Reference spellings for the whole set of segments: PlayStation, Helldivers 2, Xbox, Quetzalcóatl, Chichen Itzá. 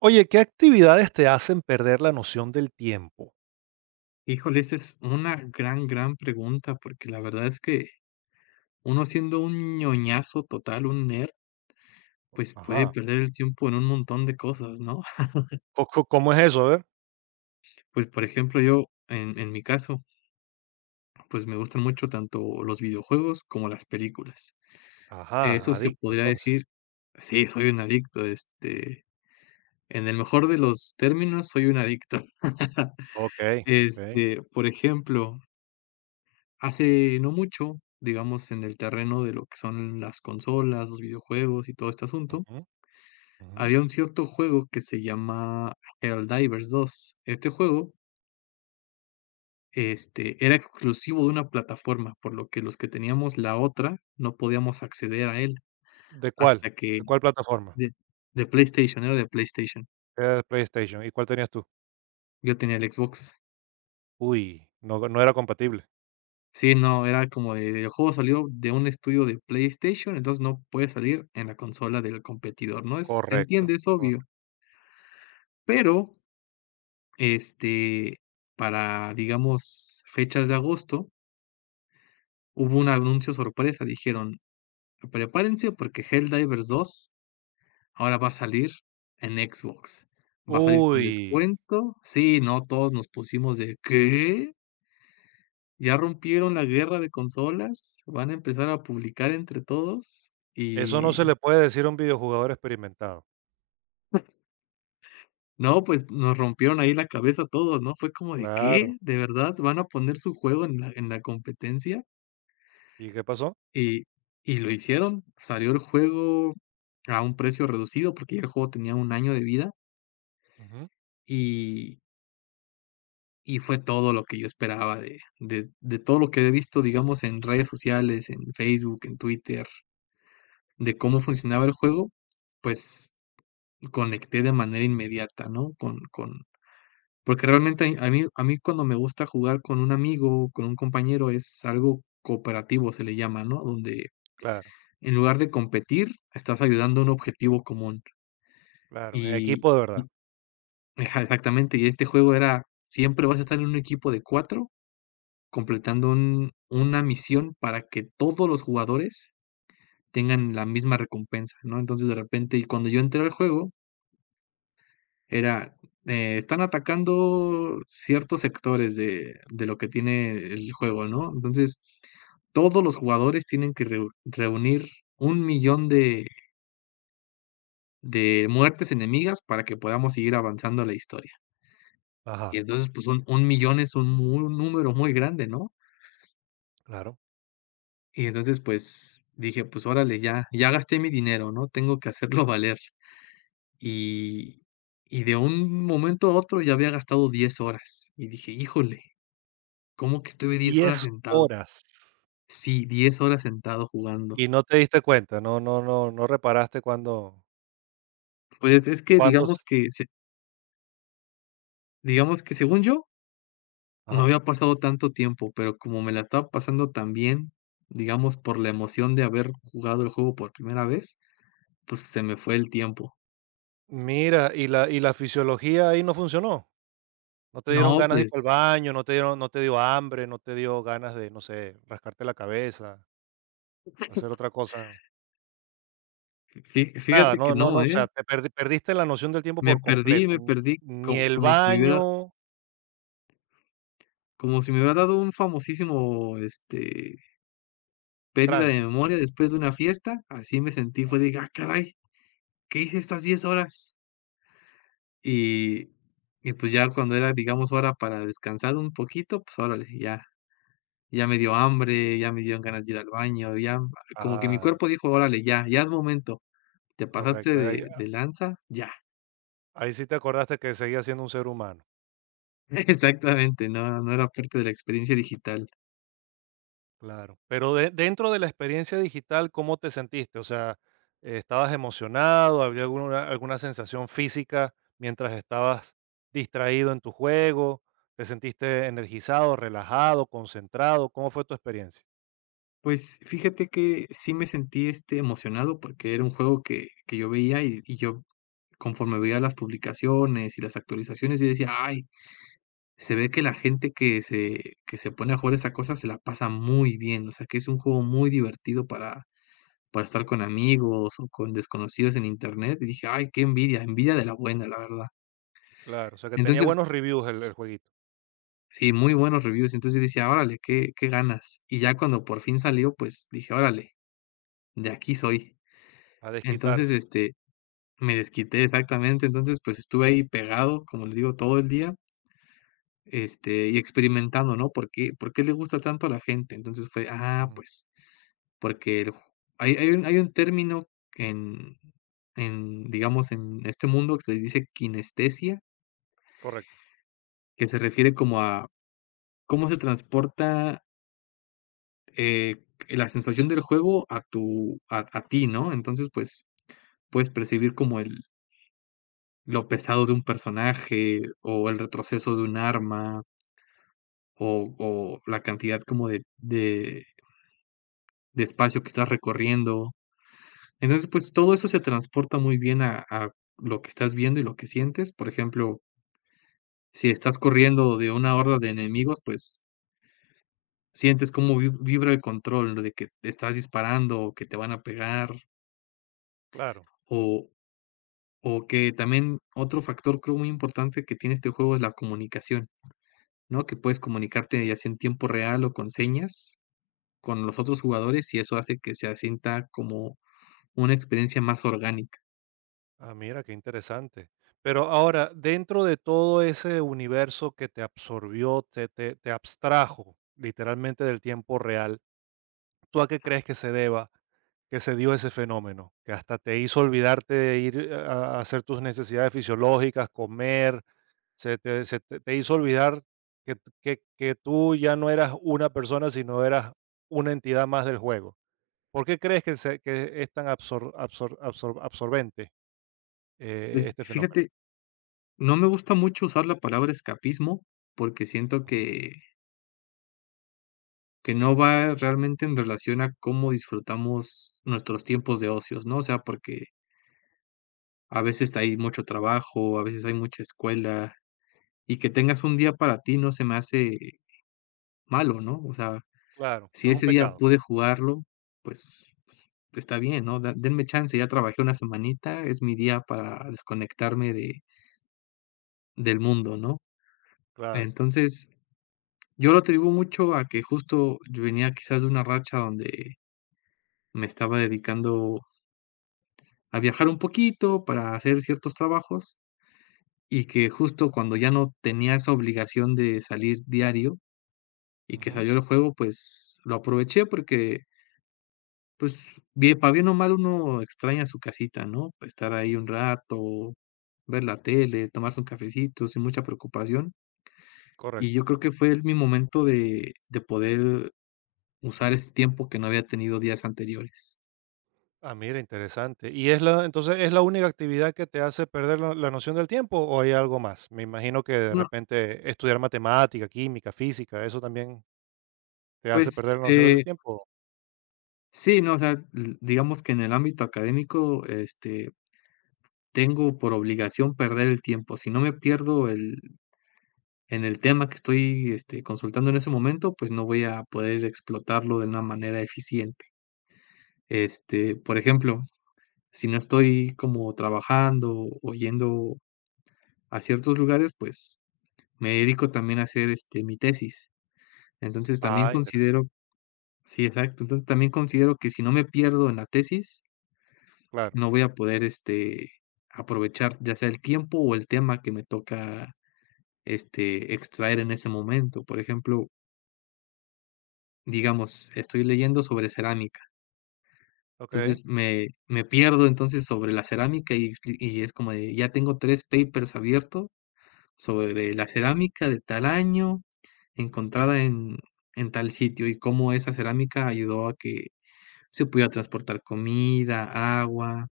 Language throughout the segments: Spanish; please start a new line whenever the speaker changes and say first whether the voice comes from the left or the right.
right: Oye, ¿qué actividades te hacen perder la noción del tiempo?
left: Híjole, esa es una gran, gran pregunta, porque la verdad es que uno siendo un ñoñazo total, un nerd, pues puede
right: Ajá.
left: perder el tiempo en un montón de cosas, ¿no?
right: Co co ¿Cómo es eso? A ver.
left: Pues, por ejemplo, yo, en mi caso, pues me gustan mucho tanto los videojuegos como las películas.
right: Ajá,
left: Eso se
right: adicto,
left: podría
right: entonces.
left: decir, sí, soy un adicto, en el mejor de los términos, soy un adicto.
right: Okey, okey.
left: Este, por ejemplo, Hace no mucho, digamos, en el terreno de lo que son las consolas, los videojuegos y todo este asunto,
right: Ujú, ujú.
left: había un cierto juego que se llama Helldivers 2. Este juego, era exclusivo de una plataforma, por lo que los que teníamos la otra no podíamos acceder a él
right: ¿De cuál?
left: hasta que
right: ¿De cuál plataforma?
left: de de PlayStation, era de PlayStation.
right: Era de PlayStation, ¿y cuál tenías tú?
left: Yo tenía el Xbox.
right: Uy, no era compatible.
left: Sí, no, era como de el juego salió de un estudio de PlayStation, entonces no puede salir en la consola del competidor, ¿no? Es se
right: Correcto,
left: entiende, es
right: cor
left: obvio. Pero, este, para, digamos, fechas de agosto, hubo un anuncio sorpresa, dijeron: "Prepárense porque Helldivers dos ahora va a salir en Xbox, va a salir con
right: uy,
left: descuento". Sí, no, todos nos pusimos de: "¿Qué? ¿Ya rompieron la guerra de consolas? ¿Van a empezar a publicar entre todos?".
right: eso no se le
left: Y
right: puede decir a un videojugador experimentado.
left: no, pues nos rompieron ahí la cabeza a todos, ¿no? Fue como de: "¿Qué?
right: Claro,
left: ¿De verdad van a poner su juego en la competencia?".
right: ¿y qué pasó?
left: Y y lo hicieron, salió el juego a un precio reducido, porque ya el juego tenía un año de vida,
right: Ujú,
left: y y fue todo lo que yo esperaba de todo lo que he visto, digamos, en redes sociales, en Facebook, en Twitter, de cómo funcionaba el juego, pues, conecté de manera inmediata, ¿no? Con porque realmente a mí cuando me gusta jugar con un amigo, con un compañero, es algo cooperativo, se le llama, ¿no? Donde
right: claro,
left: en lugar de competir, estás ayudando a un objetivo común.
right: claro, en
left: Y
right: equipo de verdad.
left: y ajá, exactamente, y este juego era, siempre vas a estar en un equipo de 4 completando un una misión para que todos los jugadores tengan la misma recompensa, ¿no? Entonces, de repente, y cuando yo entré al juego, era, están atacando ciertos sectores de lo que tiene el juego, ¿no? Entonces, todos los jugadores tienen que reunir 1,000,000 de muertes enemigas para que podamos seguir avanzando la historia. Y
right: Ajá,
left: entonces, pues, un millón es un número muy grande, ¿no?
right: claro.
left: Y entonces, pues, dije: "Pues órale, ya gasté mi dinero, ¿no? Tengo que hacerlo valer". Y y de un momento a otro ya había gastado 10 horas, y dije: "Híjole, ¿cómo que estuve 10 horas
right: 10
left: sentado?".
right: horas.
left: Sí, 10 horas sentado jugando.
right: Y no te diste cuenta, no reparaste cuando
left: Pues, es que
right: cuántos
left: digamos que según yo, no
right: ajá.
left: había pasado tanto tiempo, pero como me la estaba pasando tan bien, digamos, por la emoción de haber jugado el juego por primera vez, pues, se me fue el tiempo.
right: Mira, y la fisiología ahí no funcionó, ¿no te dieron
left: No,
right: ganas de ir para el
left: pues,
right: baño, no te dio hambre, no te dio ganas de, no sé, rascarte la cabeza, hacer otra cosa?
left: fi
right: Nada,
left: fíjate
right: no
left: que
right: no no,
left: no,
right: O sea,
left: ¿eh?
right: te perdi perdiste la noción del tiempo por completo,
left: Me
right: n
left: perdí
right: ni
left: co
right: el
left: como si me hubiera
right: baño,
left: dado un famosísimo, pérdida de
right: trance.
left: memoria después de una fiesta, así me sentí, fue
right: Ah,
left: de: "Ah, caray, ¿qué hice estas 10 horas?". Y y pues ya cuando era, digamos, hora para descansar un poquito, pues órale, ya me dio hambre, ya me dieron ganas de ir al baño, ya como que mi
right: ah,
left: cuerpo dijo: "Órale, ya, ya es momento, te pasaste
right: correcto,
left: de
right: ahí
left: lanza, ya".
right: ahí sí te acordaste que seguías siendo un ser humano.
left: Exactamente, no, no era parte de la experiencia digital.
right: Claro, pero de dentro de la experiencia digital, ¿cómo te sentiste? O sea, ¿estabas emocionado? ¿Había alguna, alguna sensación física mientras estabas distraído en tu juego? ¿Te sentiste energizado, relajado, concentrado? ¿Cómo fue tu experiencia?
left: Pues fíjate que sí me sentí, emocionado porque era un juego que yo veía y yo conforme veía las publicaciones y las actualizaciones, yo decía: "Ay, se ve que la gente que se pone a jugar esa cosa se la pasa muy bien", o sea, que es un juego muy divertido para estar con amigos o con desconocidos en Internet, y dije: "Ay, qué envidia, envidia de la buena", la verdad.
right: Claro, o sea que tenía
left: Entonces
right: buenos reviews el jueguito,
left: sí, muy buenos reviews. Entonces yo decía: "Órale, qué ganas". Y ya cuando por fin salió, pues dije: "Órale, de aquí soy".
right: a
left: Entonces,
right: desquitarse.
left: me desquité exactamente. Entonces, pues estuve ahí pegado, como les digo, todo el día, y experimentando, ¿no? ¿Por qué le gusta tanto a la gente? Entonces fue: "Ah,
right: Ujú,
left: pues porque el ju". Hay un término en digamos, en este mundo que se dice kinestesia,
right: correcto,
left: que se refiere como a cómo se transporta, Eh, la sensación del juego a tu a ti, ¿no? Entonces, pues, puedes percibir como el lo pesado de un personaje, o el retroceso de un arma, o la cantidad como de espacio que estás recorriendo. Entonces, pues, todo eso se transporta muy bien a lo que estás viendo y lo que sientes. Por ejemplo, si estás corriendo de una horda de enemigos, pues, sientes cómo vi vibra el control, ¿no?, de que te estás disparando, o que te van a pegar,
right: claro.
left: o O que también otro factor, creo, muy importante que tiene este juego es la comunicación, ¿no? Que puedes comunicarte ya sea en tiempo real o con señas con los otros jugadores y eso hace que se asienta como una experiencia más orgánica.
right: Ah, mira, qué interesante. Pero ahora, dentro de todo ese universo que te absorbió, te, te te abstrajo literalmente del tiempo real. ¿Tú a qué crees que se deba que se dio ese fenómeno? Que hasta te hizo olvidarte de ir a hacer tus necesidades fisiológicas, comer, se te te hizo olvidar que t que tú ya no eras una persona, sino eras una entidad más del juego. ¿Por qué crees que es tan absorbente,
left: Pues,
right: este fenómeno?
left: fíjate, no me gusta mucho usar la palabra escapismo porque siento
right: Ujú.
left: que no va realmente en relación a cómo disfrutamos nuestros tiempos de ocios, ¿no? O sea, porque a veces hay mucho trabajo, a veces hay mucha escuela y que tengas un día para ti no se me hace malo, ¿no? O sea,
right: Claro, no
left: si
right: es un
left: ese día
right: pecado.
left: pude jugarlo, pues está bien, ¿no? Da denme chance, ya trabajé una semanita, es mi día para desconectarme de del mundo, ¿no?
right: Claro.
left: Entonces, yo lo atribuyo mucho a que justo yo venía quizás de una racha donde me estaba dedicando a viajar un poquito para hacer ciertos trabajos y que justo cuando ya no tenía esa obligación de salir diario y que
right: Ujú.
left: salió el juego, pues lo aproveché porque pues, bien, para bien o mal uno extraña su casita, ¿no? Estar ahí un rato, ver la tele, tomarse un cafecito sin mucha preocupación. Y
right: Correcto.
left: yo creo que fue el mi momento de poder usar ese tiempo que no había tenido días anteriores.
right: Ah, mira, interesante. ¿Y es la, entonces es la única actividad que te hace perder la noción del tiempo o hay algo más? Me imagino que de
left: No,
right: repente estudiar matemática, química, física, eso también te hace perder
left: pues,
right: la noción del tiempo.
left: sí, no, o sea, l digamos que en el ámbito académico, tengo por obligación perder el tiempo. Si no me pierdo el en el tema que estoy, consultando en ese momento, pues, no voy a poder explotarlo de una manera eficiente. Por ejemplo, si no estoy como trabajando o yendo a ciertos lugares, pues me dedico también a hacer, mi tesis. Entonces también
right: Ah, interesante.
left: considero Sí, exacto. Entonces también considero que si no me pierdo en la tesis,
right: Claro.
left: no voy a poder, aprovechar ya sea el tiempo o el tema que me toca, extraer en ese momento. Por ejemplo, digamos, estoy leyendo sobre cerámica.
right: Ok.
left: Entonces me pierdo entonces sobre la cerámica y expli y es como de ya tengo 3 papers abiertos sobre la cerámica de tal año, encontrada en tal sitio, y cómo esa cerámica ayudó a que se pudiera transportar comida, agua,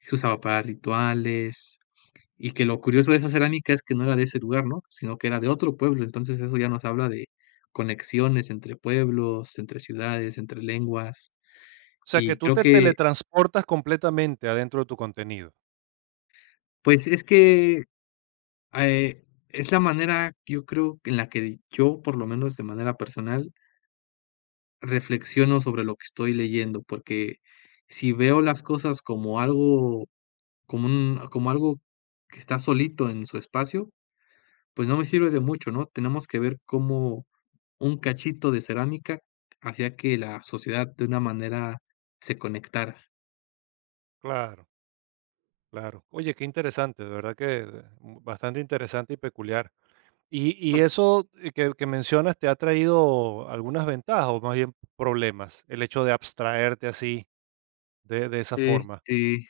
left: se usaba para rituales, y que lo curioso de esa cerámica es que no era de ese lugar, ¿no? Sino que era de otro pueblo. Entonces eso ya nos habla de conexiones entre pueblos, entre ciudades, entre lenguas.
right: O sea que
left: Y
right: tú
left: creo
right: te
left: que,
right: teletransportas completamente adentro de tu contenido.
left: pues, es que es la manera, yo creo, en la que yo, por lo menos de manera personal, reflexiono sobre lo que estoy leyendo, porque si veo las cosas como algo, como algo que está solito en su espacio, pues no me sirve de mucho, ¿no? Tenemos que ver cómo un cachito de cerámica hacía que la sociedad de una manera se conectara.
right: Claro, claro. Oye, qué interesante, de verdad que bastante interesante y peculiar. Y eso que mencionas te ha traído algunas ventajas o más bien problemas, el hecho de abstraerte así de esa forma.
left: Este,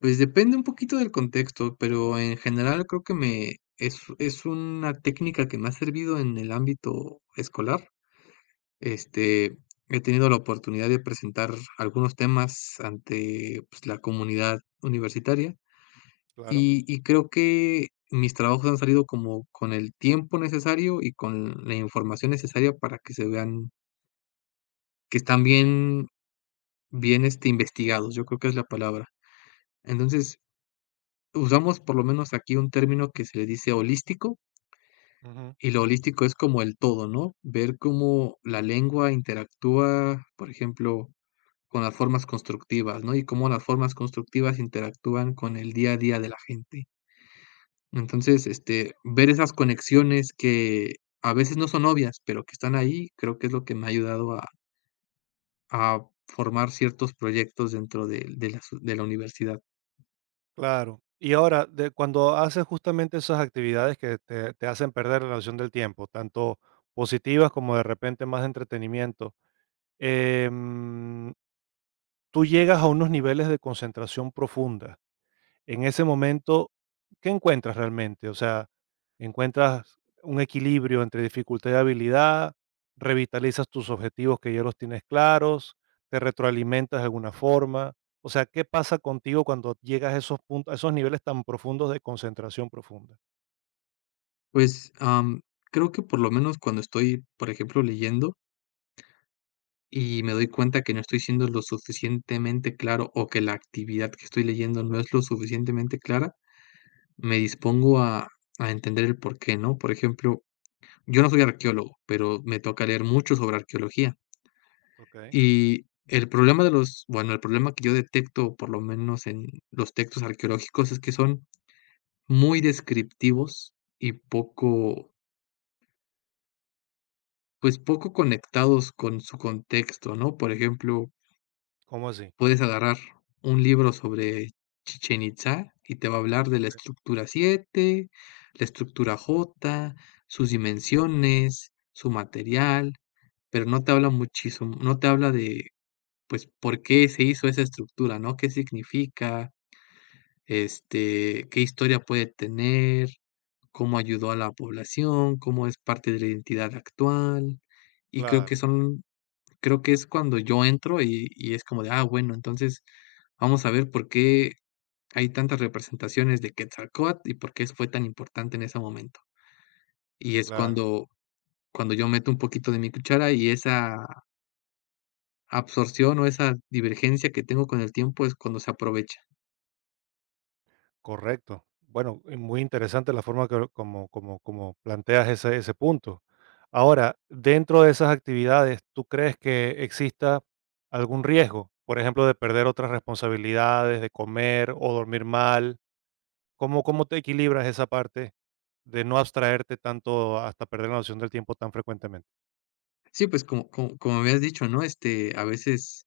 left: Pues depende un poquito del contexto, pero en general creo que me es una técnica que me ha servido en el ámbito escolar. Este, he tenido la oportunidad de presentar algunos temas ante, pues, la comunidad universitaria,
right: Claro.
left: y creo que mis trabajos han salido como con el tiempo necesario y con la información necesaria para que se vean que están bien investigados, yo creo que es la palabra. Entonces, usamos por lo menos aquí un término que se le dice holístico,
right: Ujú.
left: y lo holístico es como el todo, ¿no? Ver cómo la lengua interactúa, por ejemplo, con las formas constructivas, ¿no? Y cómo las formas constructivas interactúan con el día a día de la gente. Entonces, ver esas conexiones que a veces no son obvias, pero que están ahí, creo que es lo que me ha ayudado a a formar ciertos proyectos dentro de las de la universidad.
right: Claro. Y ahora, de cuando haces justamente esas actividades que te hacen perder la noción del tiempo, tanto positivas como de repente más de entretenimiento, em, tú llegas a unos niveles de concentración profunda. En ese momento, ¿qué encuentras realmente? O sea, ¿encuentras un equilibrio entre dificultad y habilidad? ¿Revitalizas tus objetivos que ya los tienes claros? ¿Te retroalimentas de alguna forma? O sea, ¿qué pasa contigo cuando llegas a esos puntos, a esos niveles tan profundos de concentración profunda?
left: Pues, creo que por lo menos cuando estoy, por ejemplo, leyendo y me doy cuenta que no estoy siendo lo suficientemente claro, o que la actividad que estoy leyendo no es lo suficientemente clara, me dispongo a entender el porqué, ¿no? Por ejemplo, yo no soy arqueólogo, pero me toca leer mucho sobre arqueología.
right: Ok,
left: Y el problema de los bueno, el problema que yo detecto, por lo menos en los textos arqueológicos, es que son muy descriptivos y poco, pues, poco conectados con su contexto, ¿no? Por ejemplo,
right: ¿cómo así?
left: puedes agarrar un libro sobre Chichen Itzá y te va a hablar de la
right: Ok,
left: estructura 7, la estructura J, sus dimensiones, su material, pero no te habla muchísimo, no te habla de, pues, por qué se hizo esa estructura, ¿no? ¿Qué significa? ¿Qué historia puede tener? ¿Cómo ayudó a la población? ¿Cómo es parte de la identidad actual? Y creo que
right: claro,
left: son Creo que es cuando yo entro y es como de, ah, bueno, entonces vamos a ver por qué hay tantas representaciones de Quetzalcóatl y por qué fue tan importante en ese momento. Y es
right: claro.
left: cuando yo meto un poquito de mi cuchara y esa absorción o esa divergencia que tengo con el tiempo es cuando se aprovecha.
right: Correcto. Bueno, muy interesante la forma como planteas ese punto. Ahora, dentro de esas actividades, ¿tú crees que exista algún riesgo? Por ejemplo, de perder otras responsabilidades, de comer o dormir mal. ¿Cómo te equilibras esa parte de no abstraerte tanto hasta perder la noción del tiempo tan frecuentemente?
left: Sí, pues como me has dicho, ¿no? A veces,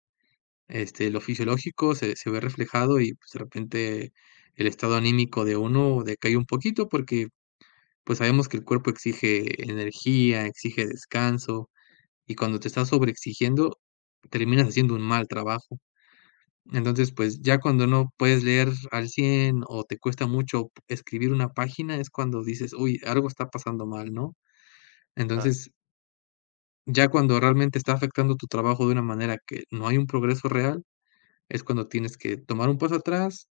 left: lo fisiológico se ve reflejado y, pues, de repente el estado anímico de uno decae un poquito porque pues sabemos que el cuerpo exige energía, exige descanso, y cuando te estás sobreexigiendo, terminas haciendo un mal trabajo. Entonces, pues ya cuando no puedes leer al 100 o te cuesta mucho escribir una página, es cuando dices: "Uy, algo está pasando mal", ¿no?
right: Claro.
left: Entonces, ya cuando realmente está afectando tu trabajo de una manera que no hay un progreso real, es cuando tienes que tomar un paso atrás,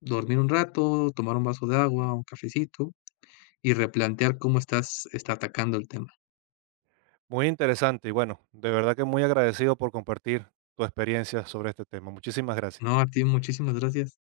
left: dormir un rato, tomar un vaso de agua, un cafecito y replantear cómo estás, está atacando el tema.
right: Muy interesante y bueno, de verdad que muy agradecido por compartir tu experiencia sobre este tema. Muchísimas gracias.
left: No, a ti muchísimas gracias.